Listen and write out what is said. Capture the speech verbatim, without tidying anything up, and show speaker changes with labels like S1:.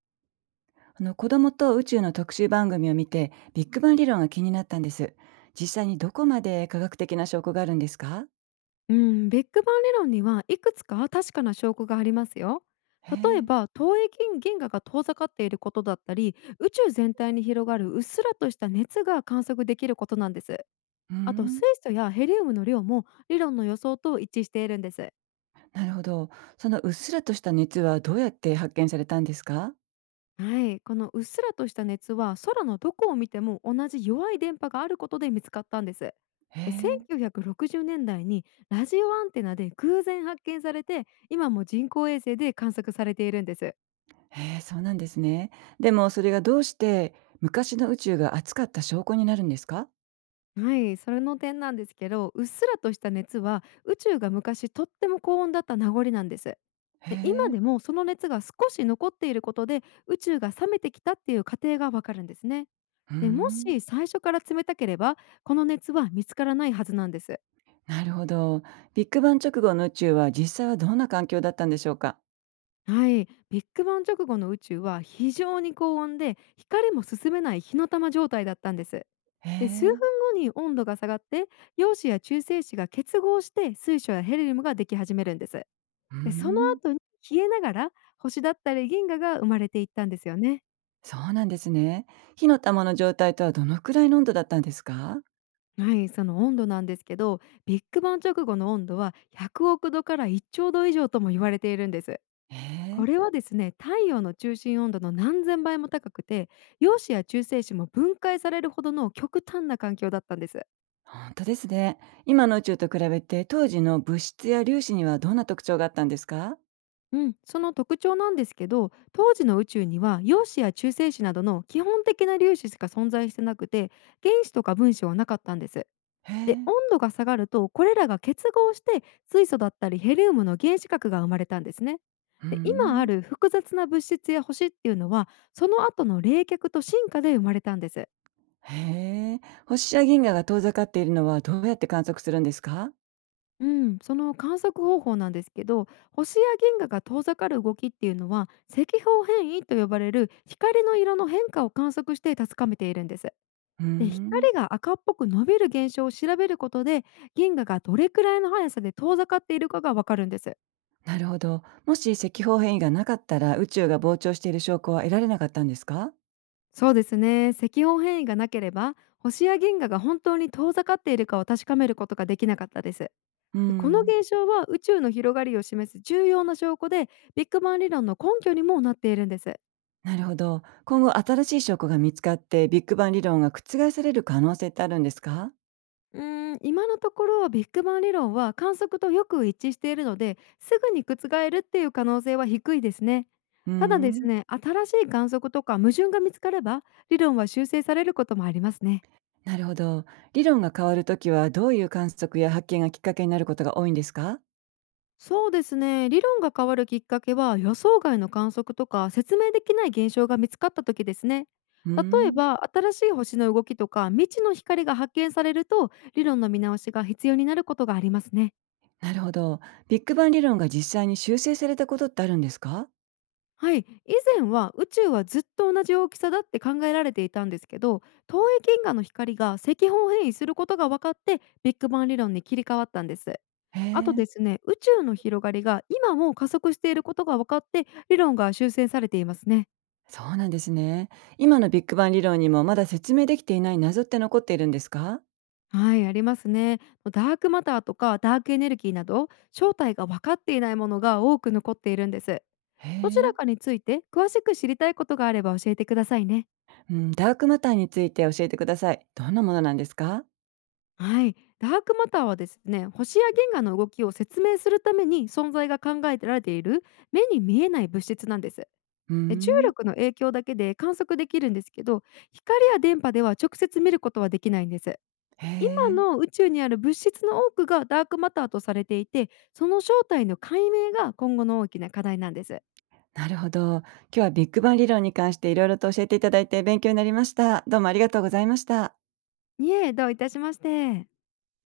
S1: あの、子供と宇宙の特集番組を見て、ビッグバン理論が気になったんです。実際にどこまで科学的な証拠があるんですか？
S2: うん、ビッグバン理論にはいくつか確かな証拠がありますよ。
S1: へ
S2: 例え
S1: え。
S2: ば遠い銀銀河が遠ざかっていることだったり、宇宙全体に広がるうっすらとした熱が観測できることなんです。
S1: うー
S2: あと
S1: ん。
S2: 水素やヘリウムの量も理論の予想と一致しているんです。
S1: なるほど。そのうっすらとした熱はどうやって発見されたんですか？
S2: はい、このうっすらとした熱は空のどこを見ても同じ弱い電波があることで見つかったんです。
S1: へ
S2: で、
S1: え。
S2: せんきゅうひゃくろくじゅうねんだいにラジオアンテナで偶然発見されて、今も人工衛星で観測されているんです。
S1: へえ、そうなんですね。でもそれがどうして昔の宇宙が熱かった証拠になるんですか？
S2: はい、それの点なんですけど、うっすらとした熱は宇宙が昔とっても高温だった名残なんです。
S1: へ
S2: で、今
S1: え。
S2: でもその熱が少し残っていることで、宇宙が冷めてきたっていう過程がわかるんですね。
S1: うー
S2: でも
S1: ん。
S2: し最初から冷たければ、この熱は見つからないはずなんです。
S1: なるほど。ビッグバン直後の宇宙は実際はどんな環境だったんでしょうか？
S2: はい、ビッグバン直後の宇宙は非常に高温で、光も進めない火の玉状態だったんです。
S1: へ
S2: で、数分
S1: え。
S2: 後に温度が下がって、陽子や中性子が結合して水素やヘリウムができ始めるんです。
S1: うー
S2: で、その
S1: ん。
S2: 後に消えながら、星だったり銀河が生まれていったんですよね。
S1: そうなんですね。火の玉の状態とはどのくらいの温度だったんですか？
S2: はい、その温度なんですけど、ビッグバン直後の温度はひゃくおく度からいっちょう度以上とも言われているんです。
S1: え
S2: こ
S1: え。
S2: れはですね、太陽の中心温度の何千倍も高くて、陽子や中性子も分解されるほどの極端な環境だったんです。
S1: 本当ですね。今の宇宙と比べて当時の物質や粒子にはどんな特徴があったんですか？
S2: うん、その特徴なんですけど、当時の宇宙には陽子や中性子などの基本的な粒子しか存在してなくて、原子とか分子はなかったんです。
S1: へ
S2: で、
S1: え。
S2: 温度が下がると、これらが結合して水素だったりヘリウムの原子核が生まれたんですね。
S1: う
S2: で、今あ
S1: ん。
S2: る複雑な物質や星っていうのは、その後の冷却と進化で生まれたんです。
S1: へえ。星や銀河が遠ざかっているのはどうやって観測するんですか？
S2: うん、その観測方法なんですけど、星や銀河が遠ざかる動きっていうのは、赤方変異と呼ばれる光の色の変化を観測して確かめているんです。
S1: う
S2: で、
S1: ん。
S2: 光が赤っぽく伸びる現象を調べることで、銀河がどれくらいの速さで遠ざかっているかがわかるんです。
S1: なるほど。もし赤方変異がなかったら宇宙が膨張している証拠は得られなかったんですか？
S2: そうですね、赤本変異がなければ、星や銀河が本当に遠ざかっているかを確かめることができなかったです。で、
S1: う
S2: この
S1: ん。
S2: 現象は宇宙の広がりを示す重要な証拠で、ビッグバン理論の根拠にもなっているんです。
S1: なるほど。今後新しい証拠が見つかってビッグバン理論が覆される可能性ってあるんですか？
S2: うーん、今のところビッグバン理論は観測とよく一致しているので、すぐに覆るっていう可能性は低いですね。
S1: うー
S2: ただです
S1: ん。
S2: ね、新しい観測とか矛盾が見つかれば、理論は修正されることもありますね。
S1: なるほど。理論が変わるときはどういう観測や発見がきっかけになることが多いんですか？
S2: そうですね、理論が変わるきっかけは予想外の観測とか説明できない現象が見つかった時ですね。
S1: うー
S2: 例え
S1: ん。
S2: ば新しい星の動きとか未知の光が発見されると、理論の見直しが必要になることがありますね。
S1: なるほど。ビッグバン理論が実際に修正されたことってあるんですか？
S2: はい、以前は宇宙はずっと同じ大きさだって考えられていたんですけど、遠い銀河の光が赤方変異することが分かって、ビッグバン理論に切り替わったんです。
S1: へ
S2: あと
S1: え。
S2: ですね、宇宙の広がりが今も加速していることが分かって、理論が修正されていますね。
S1: そうなんですね。今のビッグバン理論にもまだ説明できていない謎って残っているんですか？
S2: はい、ありますね。ダークマターとかダークエネルギーなど正体が分かっていないものが多く残っているんです。
S1: へ
S2: どち
S1: え。
S2: らかについて詳しく知りたいことがあれば教えてくださいね。
S1: うん、ダークマターについて教えてください。どんなものなんですか？
S2: はい、ダークマターはですね、星や銀河の動きを説明するために存在が考えられている目に見えない物質なんです。
S1: うー
S2: で、重
S1: ん。
S2: 力の影響だけで観測できるんですけど、光や電波では直接見ることはできないんです。
S1: へ
S2: 今
S1: え。
S2: の宇宙にある物質の多くがダークマターとされていて、その正体の解明が今後の大きな課題なんです。
S1: なるほど。今日はビッグバン理論に関していろいろと教えていただいて勉強になりました。どうもありがとうございました。
S2: いえ、どういたしまして。